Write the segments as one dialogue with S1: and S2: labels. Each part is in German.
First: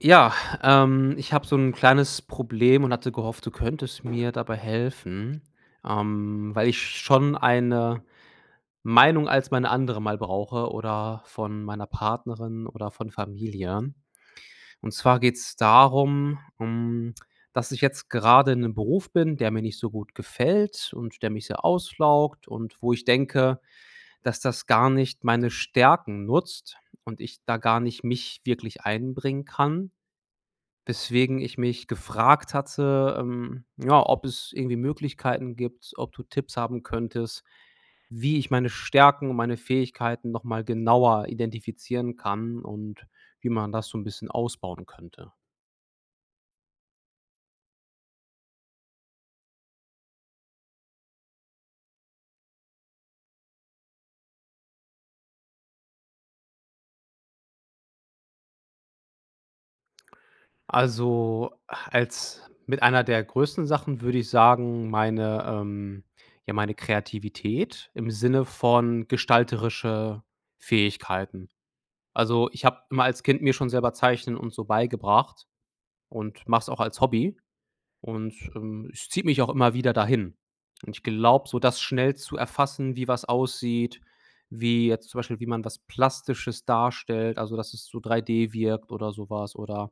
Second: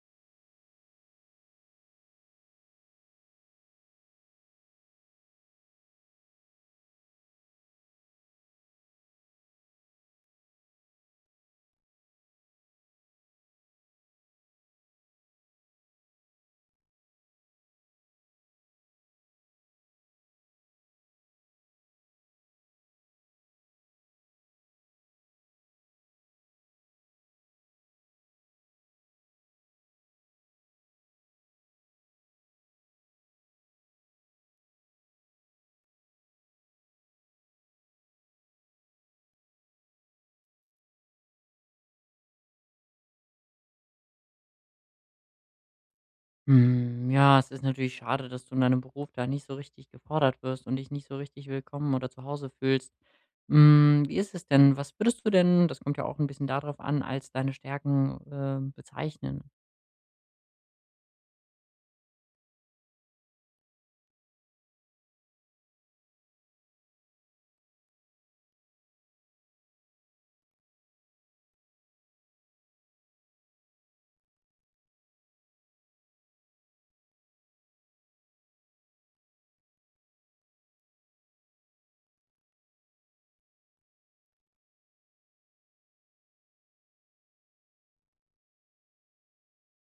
S1: Ja, ich habe so ein kleines Problem und hatte gehofft, du könntest mir dabei helfen, weil ich schon eine Meinung als meine andere mal brauche oder von meiner Partnerin oder von Familie. Und zwar geht's darum, dass ich jetzt gerade in einem Beruf bin, der mir nicht so gut gefällt und der mich sehr auslaugt und wo ich denke, dass das gar nicht meine Stärken nutzt und ich da gar nicht mich wirklich einbringen kann. Weswegen ich mich gefragt hatte, ja, ob es irgendwie Möglichkeiten gibt, ob du Tipps haben könntest, wie ich meine Stärken und meine Fähigkeiten noch mal genauer identifizieren kann und wie man das so ein bisschen ausbauen könnte.
S2: Hm, ja, es ist natürlich schade, dass du in deinem Beruf da nicht so richtig gefordert wirst und dich nicht so richtig willkommen oder zu Hause fühlst. Hm, wie ist es denn? Was würdest du denn, das kommt ja auch ein bisschen darauf an, als deine Stärken, bezeichnen?
S1: Also, als mit einer der größten Sachen würde ich sagen, meine, ja, meine Kreativität im Sinne von gestalterische Fähigkeiten. Also, ich habe immer als Kind mir schon selber Zeichnen und so beigebracht. Und mache es auch als Hobby und, es zieht mich auch immer wieder dahin. Und ich glaube, so das schnell zu erfassen, wie was aussieht, wie jetzt zum Beispiel, wie man was Plastisches darstellt, also dass es so 3D wirkt oder sowas oder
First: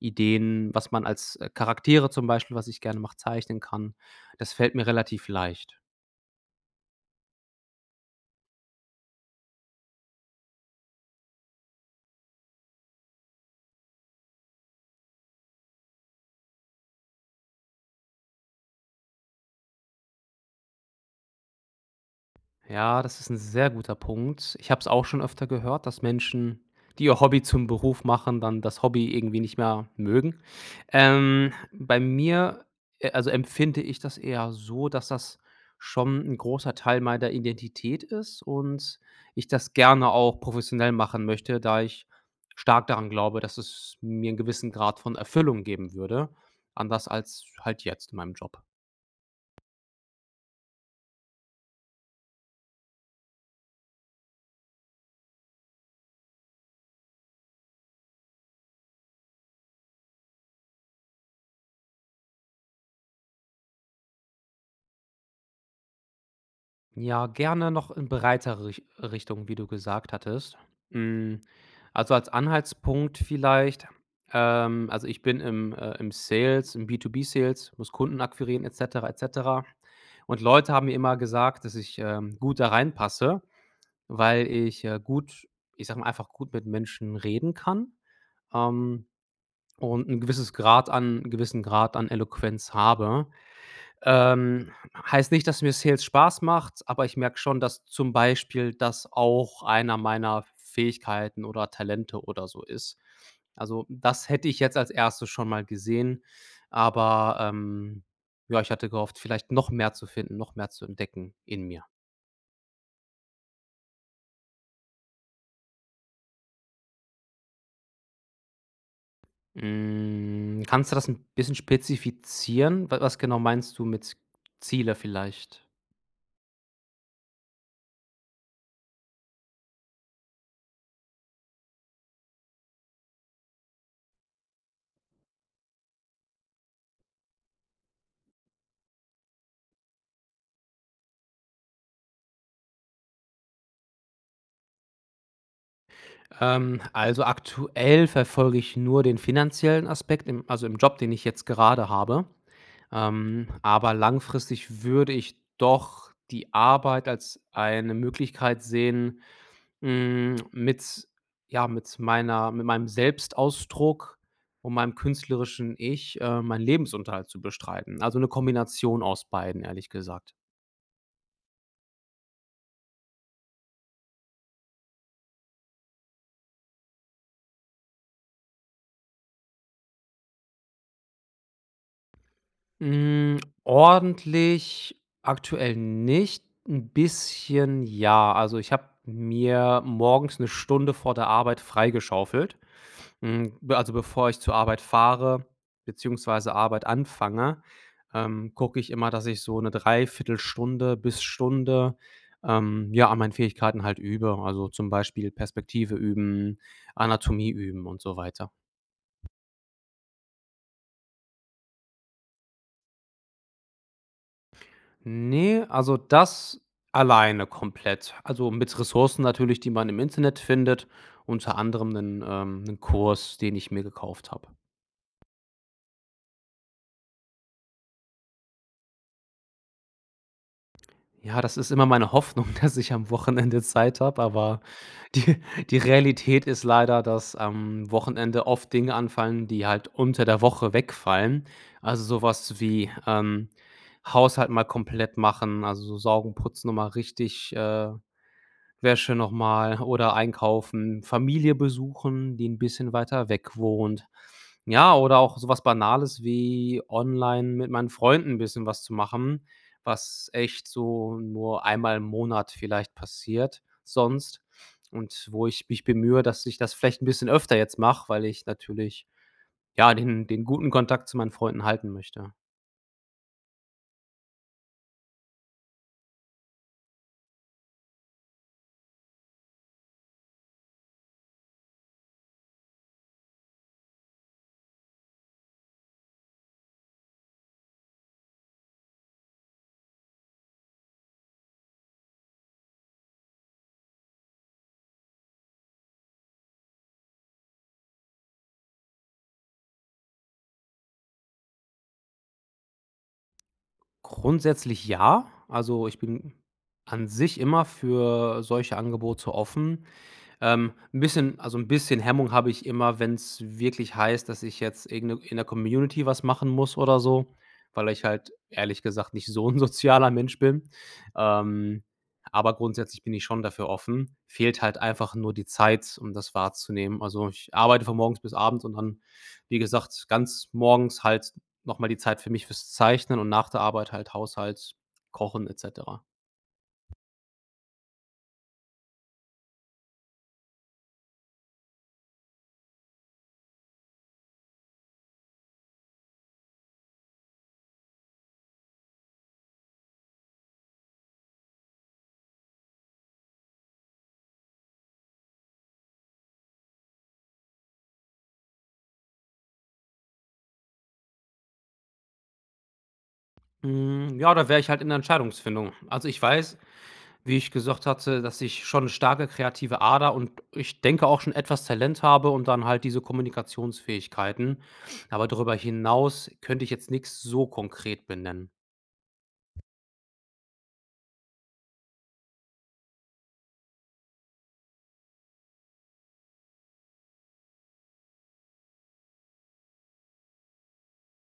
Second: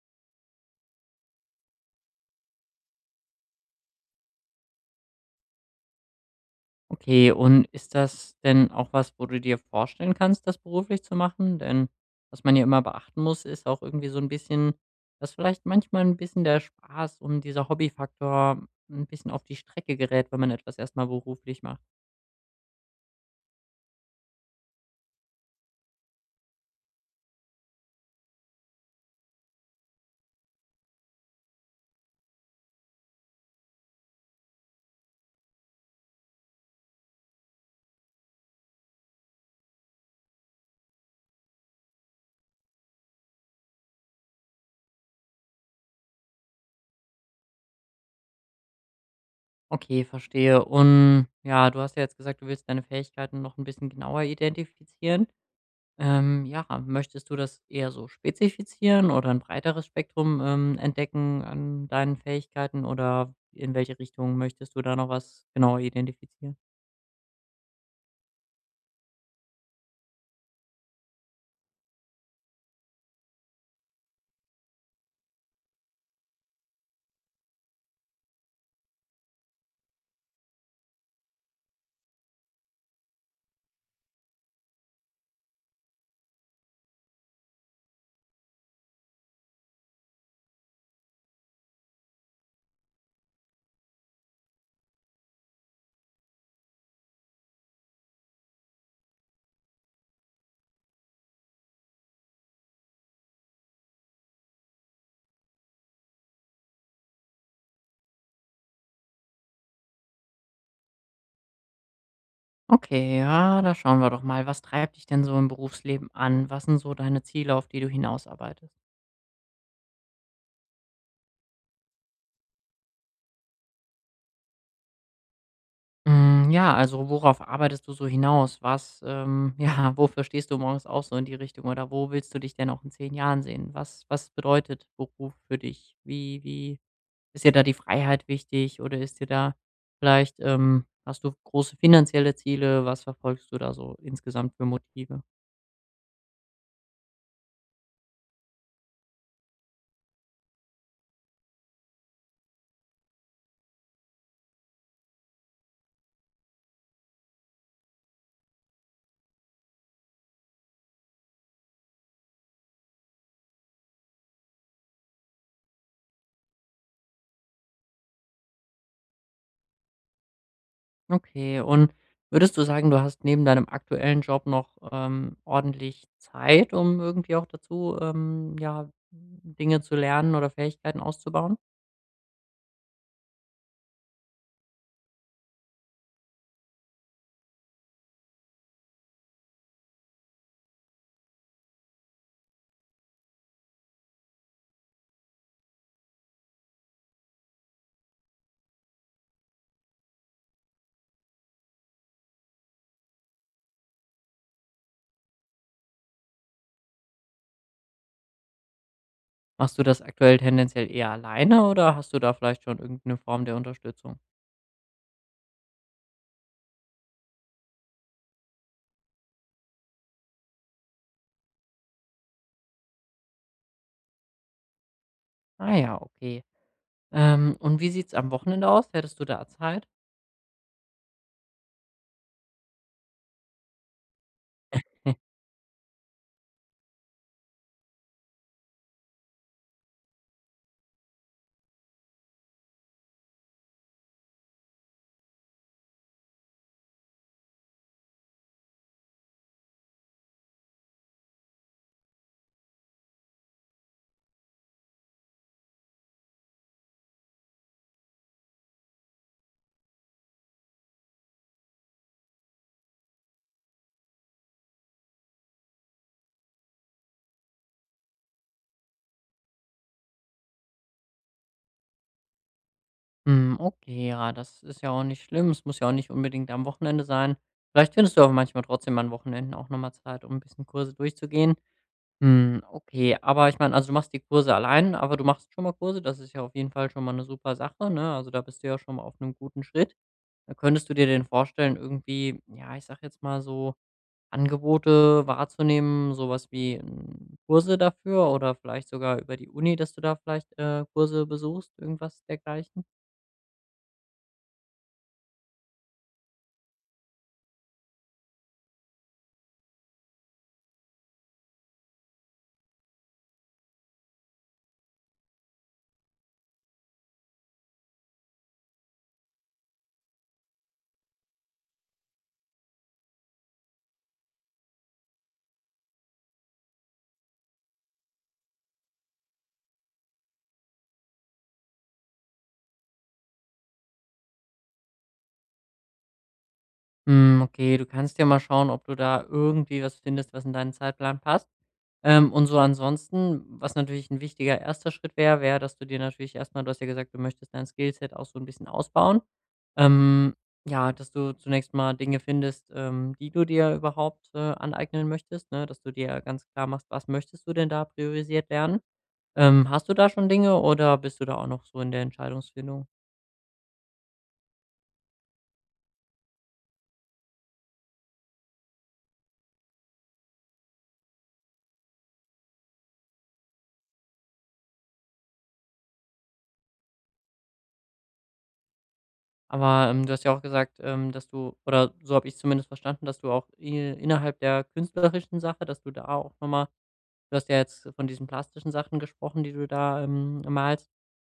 S1: Ideen, was man als, Charaktere zum Beispiel, was ich gerne mache, zeichnen kann. Das fällt mir relativ leicht.
S2: Okay, und ist das denn auch was, wo du dir vorstellen kannst, das beruflich zu machen? Denn was man ja immer beachten muss, ist auch irgendwie so ein bisschen, dass vielleicht manchmal ein bisschen der Spaß und dieser Hobbyfaktor ein bisschen auf die Strecke gerät, wenn man etwas erstmal beruflich macht.
S1: Ja, das ist ein sehr guter Punkt. Ich habe es auch schon öfter gehört, dass Menschen, die ihr Hobby zum Beruf machen, dann das Hobby irgendwie nicht mehr mögen. Bei mir, also, empfinde ich das eher so, dass das schon ein großer Teil meiner Identität ist und ich das gerne auch professionell machen möchte, da ich stark daran glaube, dass es mir einen gewissen Grad von Erfüllung geben würde, anders als halt jetzt in meinem Job.
S2: Okay, verstehe. Und ja, du hast ja jetzt gesagt, du willst deine Fähigkeiten noch ein bisschen genauer identifizieren. Ja, möchtest du das eher so spezifizieren oder ein breiteres Spektrum, entdecken an deinen Fähigkeiten oder in welche Richtung möchtest du da noch was genauer identifizieren?
S1: Ja, gerne noch in breitere Richtung, wie du gesagt hattest. Hm, also, als Anhaltspunkt vielleicht, also, ich bin im im Sales, im B2B-Sales, muss Kunden akquirieren et cetera, et cetera. Und Leute haben mir immer gesagt, dass ich, gut da reinpasse, weil ich, gut ich sag mal, einfach gut mit Menschen reden kann, ähm, und einen gewissen Grad an Eloquenz habe. Heißt nicht, dass mir Sales Spaß macht, aber ich merke schon, dass zum Beispiel das auch einer meiner Fähigkeiten oder Talente oder so ist. Also, das hätte ich jetzt als Erstes schon mal gesehen, aber, ja, ich hatte gehofft, vielleicht noch mehr zu finden, noch mehr zu entdecken in mir.
S2: Okay, ja, da schauen wir doch mal. Was treibt dich denn so im Berufsleben an? Was sind so deine Ziele, auf die du hinausarbeitest?
S1: Hm, kannst du das ein bisschen spezifizieren? Wa was genau meinst du mit Ziele vielleicht?
S2: Hm, ja, also worauf arbeitest du so hinaus? Was, ja, wofür stehst du morgens auch so in die Richtung oder wo willst du dich denn auch in 10 Jahren sehen? Was bedeutet Beruf für dich? Wie ist dir da die Freiheit wichtig oder ist dir da vielleicht, hast du große finanzielle Ziele? Was verfolgst du da so insgesamt für Motive?
S1: Also aktuell verfolge ich nur den finanziellen Aspekt, also im Job, den ich jetzt gerade habe. Aber langfristig würde ich doch die Arbeit als eine Möglichkeit sehen, mh, mit, ja, mit meinem Selbstausdruck und meinem künstlerischen Ich meinen Lebensunterhalt zu bestreiten. Also eine Kombination aus beiden, ehrlich gesagt.
S2: Okay, und würdest du sagen, du hast neben deinem aktuellen Job noch, ordentlich Zeit, um irgendwie auch dazu, ja, Dinge zu lernen oder Fähigkeiten auszubauen?
S1: Hm, ordentlich aktuell nicht, ein bisschen ja. Also, ich habe mir morgens eine Stunde vor der Arbeit freigeschaufelt. Hm, be also, bevor ich zur Arbeit fahre beziehungsweise Arbeit anfange, gucke ich immer, dass ich so eine Dreiviertelstunde bis Stunde, ja, an meinen Fähigkeiten halt übe. Also, zum Beispiel Perspektive üben, Anatomie üben und so weiter.
S2: Machst du das aktuell tendenziell eher alleine oder hast du da vielleicht schon irgendeine Form der Unterstützung?
S1: Nee, also das alleine komplett. Also, mit Ressourcen natürlich, die man im Internet findet, unter anderem einen 'nen Kurs, den ich mir gekauft habe.
S2: Ah ja, okay. Und wie sieht's am Wochenende aus? Hättest du da Zeit?
S1: Ja, das ist immer meine Hoffnung, dass ich am Wochenende Zeit habe, aber die Realität ist leider, dass am Wochenende oft Dinge anfallen, die halt unter der Woche wegfallen. Also, sowas wie, Haushalt mal komplett machen, also, so saugen, putzen und mal richtig, Wäsche noch mal oder einkaufen, Familie besuchen, die ein bisschen weiter weg wohnt. Ja, oder auch so was Banales wie online mit meinen Freunden ein bisschen was zu machen, was echt so nur einmal im Monat vielleicht passiert sonst und wo ich mich bemühe, dass ich das vielleicht ein bisschen öfter jetzt mache, weil ich natürlich, ja, den guten Kontakt zu meinen Freunden halten möchte.
S2: Hm, okay, ja, das ist ja auch nicht schlimm. Es muss ja auch nicht unbedingt am Wochenende sein. Vielleicht findest du aber manchmal trotzdem an Wochenenden auch noch mal Zeit, um ein bisschen Kurse durchzugehen. Hm, okay, aber ich meine, also, du machst die Kurse allein, aber du machst schon mal Kurse. Das ist ja auf jeden Fall schon mal eine super Sache, ne? Also, da bist du ja schon mal auf einem guten Schritt. Könntest du dir den vorstellen, irgendwie, ja, ich sage jetzt mal so Angebote wahrzunehmen, sowas wie, Kurse dafür oder vielleicht sogar über die Uni, dass du da vielleicht, Kurse besuchst, irgendwas dergleichen?
S1: Grundsätzlich ja. Also, ich bin an sich immer für solche Angebote offen. Ein bisschen Hemmung habe ich immer, wenn es wirklich heißt, dass ich jetzt irgend 'ne in der Community was machen muss oder so, weil ich halt ehrlich gesagt nicht so ein sozialer Mensch bin. Ähm, aber grundsätzlich bin ich schon dafür offen. Fehlt halt einfach nur die Zeit, um das wahrzunehmen. Also, ich arbeite von morgens bis abends und dann, wie gesagt, ganz morgens halt noch mal die Zeit für mich fürs Zeichnen und nach der Arbeit halt Haushalt, Kochen et cetera.
S2: Hm, okay, du kannst ja mal schauen, ob du da irgendwie was findest, was in deinen Zeitplan passt. Und so ansonsten, was natürlich ein wichtiger erster Schritt wäre, wäre, dass du dir natürlich erstmal, du hast ja gesagt, du möchtest dein Skillset auch so ein bisschen ausbauen. Ähm, ja, dass du zunächst mal Dinge findest, die du dir überhaupt, aneignen möchtest, ne? Dass du dir ganz klar machst, was möchtest du denn da priorisiert lernen? Hast du da schon Dinge oder bist du da auch noch so in der Entscheidungsfindung?
S1: Hm, ja, da wäre ich halt in der Entscheidungsfindung. Also, ich weiß, wie ich gesagt hatte, dass ich schon 'ne starke kreative Ader und ich denke auch schon etwas Talent habe und dann halt diese Kommunikationsfähigkeiten. Aber darüber hinaus könnte ich jetzt nichts so konkret benennen.
S2: Aber, du hast ja auch gesagt, dass du oder so habe ich zumindest verstanden, dass du auch i innerhalb der künstlerischen Sache, dass du da auch noch mal. Du hast ja jetzt von diesen plastischen Sachen gesprochen, die du da, malst.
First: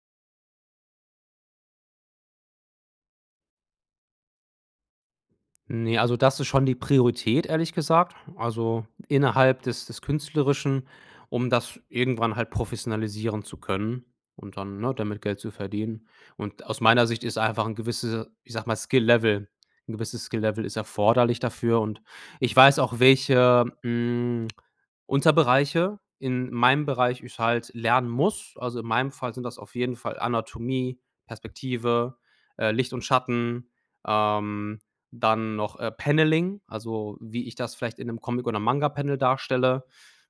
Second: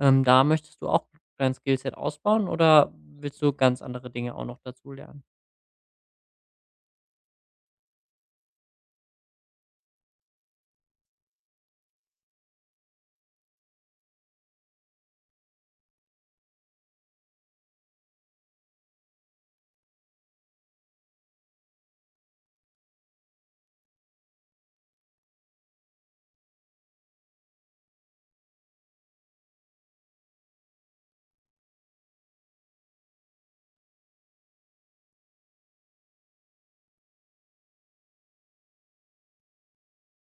S2: Da möchtest du auch dein Skillset ausbauen oder willst du ganz andere Dinge auch noch dazulernen?
S1: Ne, also das ist schon die Priorität, ehrlich gesagt. Also innerhalb des Künstlerischen, um das irgendwann halt professionalisieren zu können und dann, ne, damit Geld zu verdienen. Und aus meiner Sicht ist einfach ein gewisses, ich sage mal, Skill-Level ein gewisses Skill-Level ist erforderlich dafür und ich weiß auch, welche, Unterbereiche in meinem Bereich ich halt lernen muss. Also, in meinem Fall sind das auf jeden Fall Anatomie, Perspektive, Licht und Schatten, ähm dann noch, Paneling, also wie ich das vielleicht in einem Comic oder Manga-Panel darstelle.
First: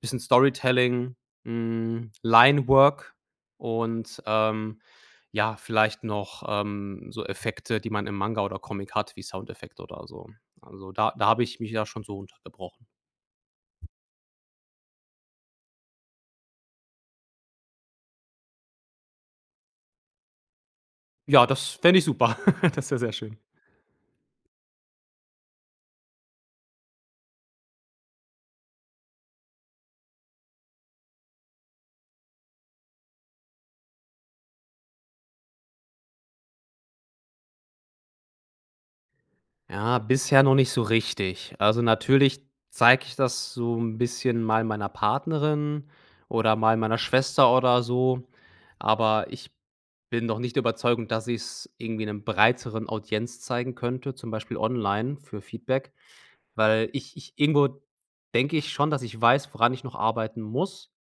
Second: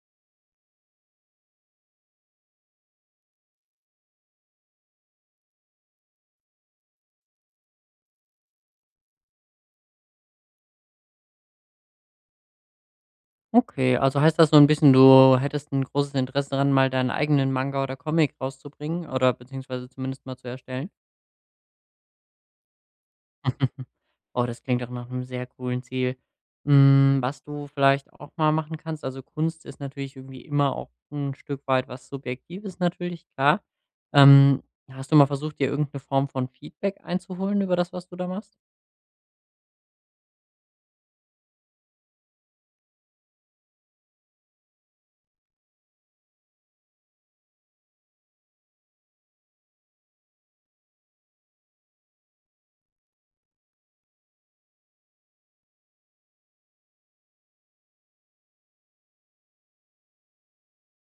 S1: Bisschen Storytelling, Linework und, ja, vielleicht noch, so Effekte, die man im Manga oder Comic hat, wie Soundeffekte oder so. Also, da habe ich mich ja schon so untergebrochen.
S2: Okay, also heißt das so ein bisschen, du hättest ein großes Interesse daran, mal deinen eigenen Manga oder Comic rauszubringen oder beziehungsweise zumindest mal zu erstellen?
S1: Ja, das fände ich super. Das wäre sehr schön.
S2: Mhm. Oh, das klingt doch nach einem sehr coolen Ziel. Was du vielleicht auch mal machen kannst also, Kunst ist natürlich irgendwie immer auch ein Stück weit was Subjektives natürlich, klar. Ähm, hast du mal versucht, dir irgendeine Form von Feedback einzuholen über das, was du da machst?
S1: Ja, bisher noch nicht so richtig. Also, natürlich zeige ich das so ein bisschen mal meiner Partnerin oder mal meiner Schwester oder so, aber ich bin noch nicht der dass ich es irgendwie einem breiteren Audienz zeigen könnte, zum Beispiel online für Feedback, weil ich irgendwo denke ich schon, dass ich weiß, woran ich noch arbeiten muss,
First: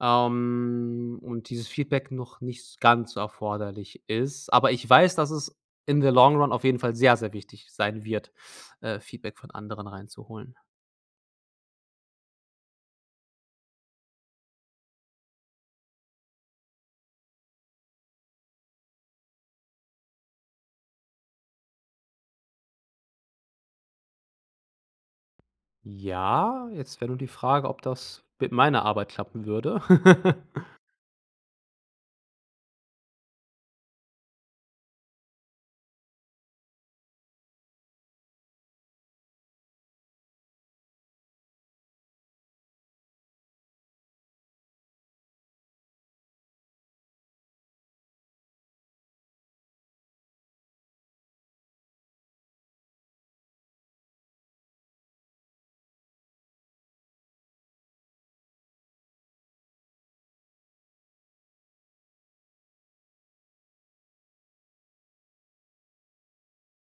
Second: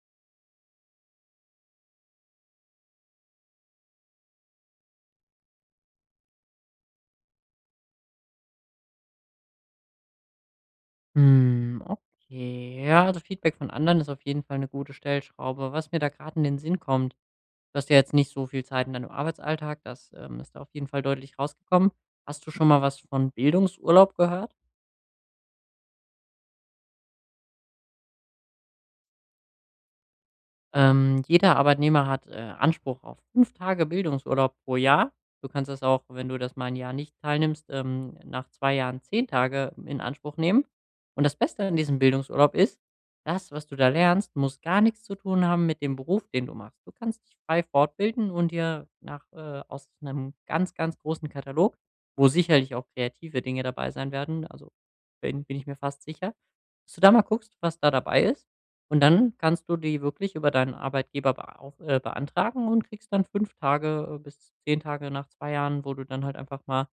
S1: und dieses Feedback noch nicht ganz so erforderlich ist. Aber ich weiß, dass es in the long run auf jeden Fall sehr, sehr wichtig sein wird, Feedback von anderen reinzuholen.
S2: Hm, okay. Ja, also, Feedback von anderen ist auf jeden Fall eine gute Stellschraube. Was mir da gerade in den Sinn kommt, du hast ja jetzt nicht so viel Zeit in deinem Arbeitsalltag, das, ist da auf jeden Fall deutlich rausgekommen. Hast du schon mal was von Bildungsurlaub gehört?
S1: Ja, jetzt wäre nur die Frage, ob das mit meiner Arbeit klappen würde.
S2: Jeder Arbeitnehmer hat, Anspruch auf 5 Tage Bildungsurlaub pro Jahr. Du kannst das auch, wenn du das mal ein Jahr nicht teilnimmst, nach 2 Jahren 10 Tage in Anspruch nehmen. Und das Beste an diesem Bildungsurlaub ist, das, was du da lernst, muss gar nichts zu tun haben mit dem Beruf, den du machst. Du kannst dich frei fortbilden und dir nach, aus einem ganz, ganz großen Katalog, wo sicherlich auch kreative Dinge dabei sein werden, also bin ich mir fast sicher, dass du da mal guckst, was da dabei ist. Und dann kannst du die wirklich über deinen Arbeitgeber beau beantragen und kriegst dann 5 Tage, bis 10 Tage nach 2 Jahren, wo du dann halt einfach mal,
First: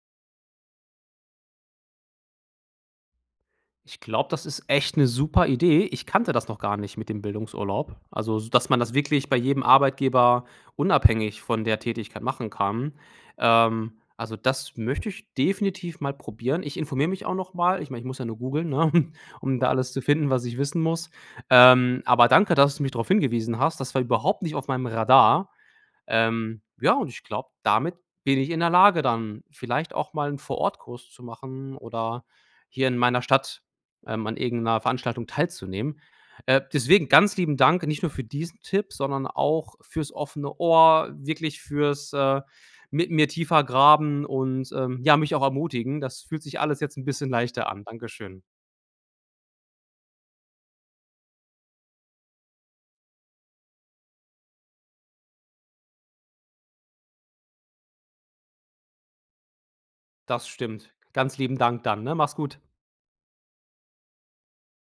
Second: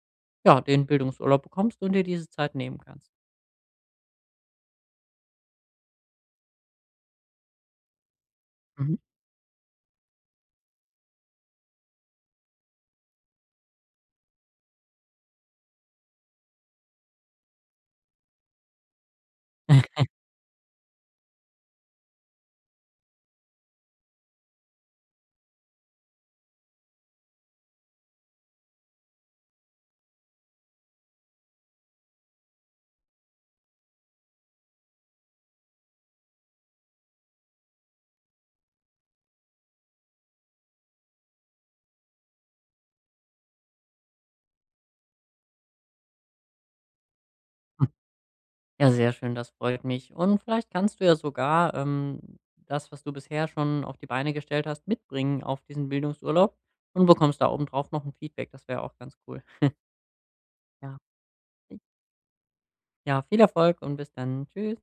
S2: ja, den Bildungsurlaub bekommst und dir diese Zeit nehmen kannst.
S1: Ich glaube, das ist echt 'ne super Idee. Ich kannte das noch gar nicht mit dem Bildungsurlaub. Also, s dass man das
S2: Mhm.
S1: wirklich bei jedem Arbeitgeber unabhängig von der Tätigkeit machen kann. Also, das möchte ich definitiv mal probieren. Ich informiere mich auch noch mal. Ich meine, ich muss ja nur googeln, ne, um da alles zu finden, was ich wissen muss. Aber danke, dass du mich drauf hingewiesen hast. Das war überhaupt nicht auf meinem Radar. Ja, und ich glaube, damit bin ich in der Lage, dann vielleicht auch mal einen Vorortkurs zu machen oder hier in meiner Stadt, an irgendeiner Veranstaltung teilzunehmen. Deswegen ganz lieben Dank, nicht nur für diesen Tipp, sondern auch fürs offene Ohr, wirklich fürs, mit mir tiefer graben und, ja, mich auch ermutigen. Das fühlt sich alles jetzt ein bisschen leichter an.
S2: Hm.
S1: Dankeschön.
S2: Ja, sehr schön, das freut mich. Und vielleicht kannst du ja sogar, das, was du bisher schon auf die Beine gestellt hast, mitbringen auf diesen Bildungsurlaub und bekommst da obendrauf noch ein Feedback. Das wäre auch ganz cool.
S1: Das stimmt.
S2: Ja,
S1: Ganz lieben Dank dann, ne? Mach's gut.
S2: ja, viel Erfolg und bis dann. Tschüss.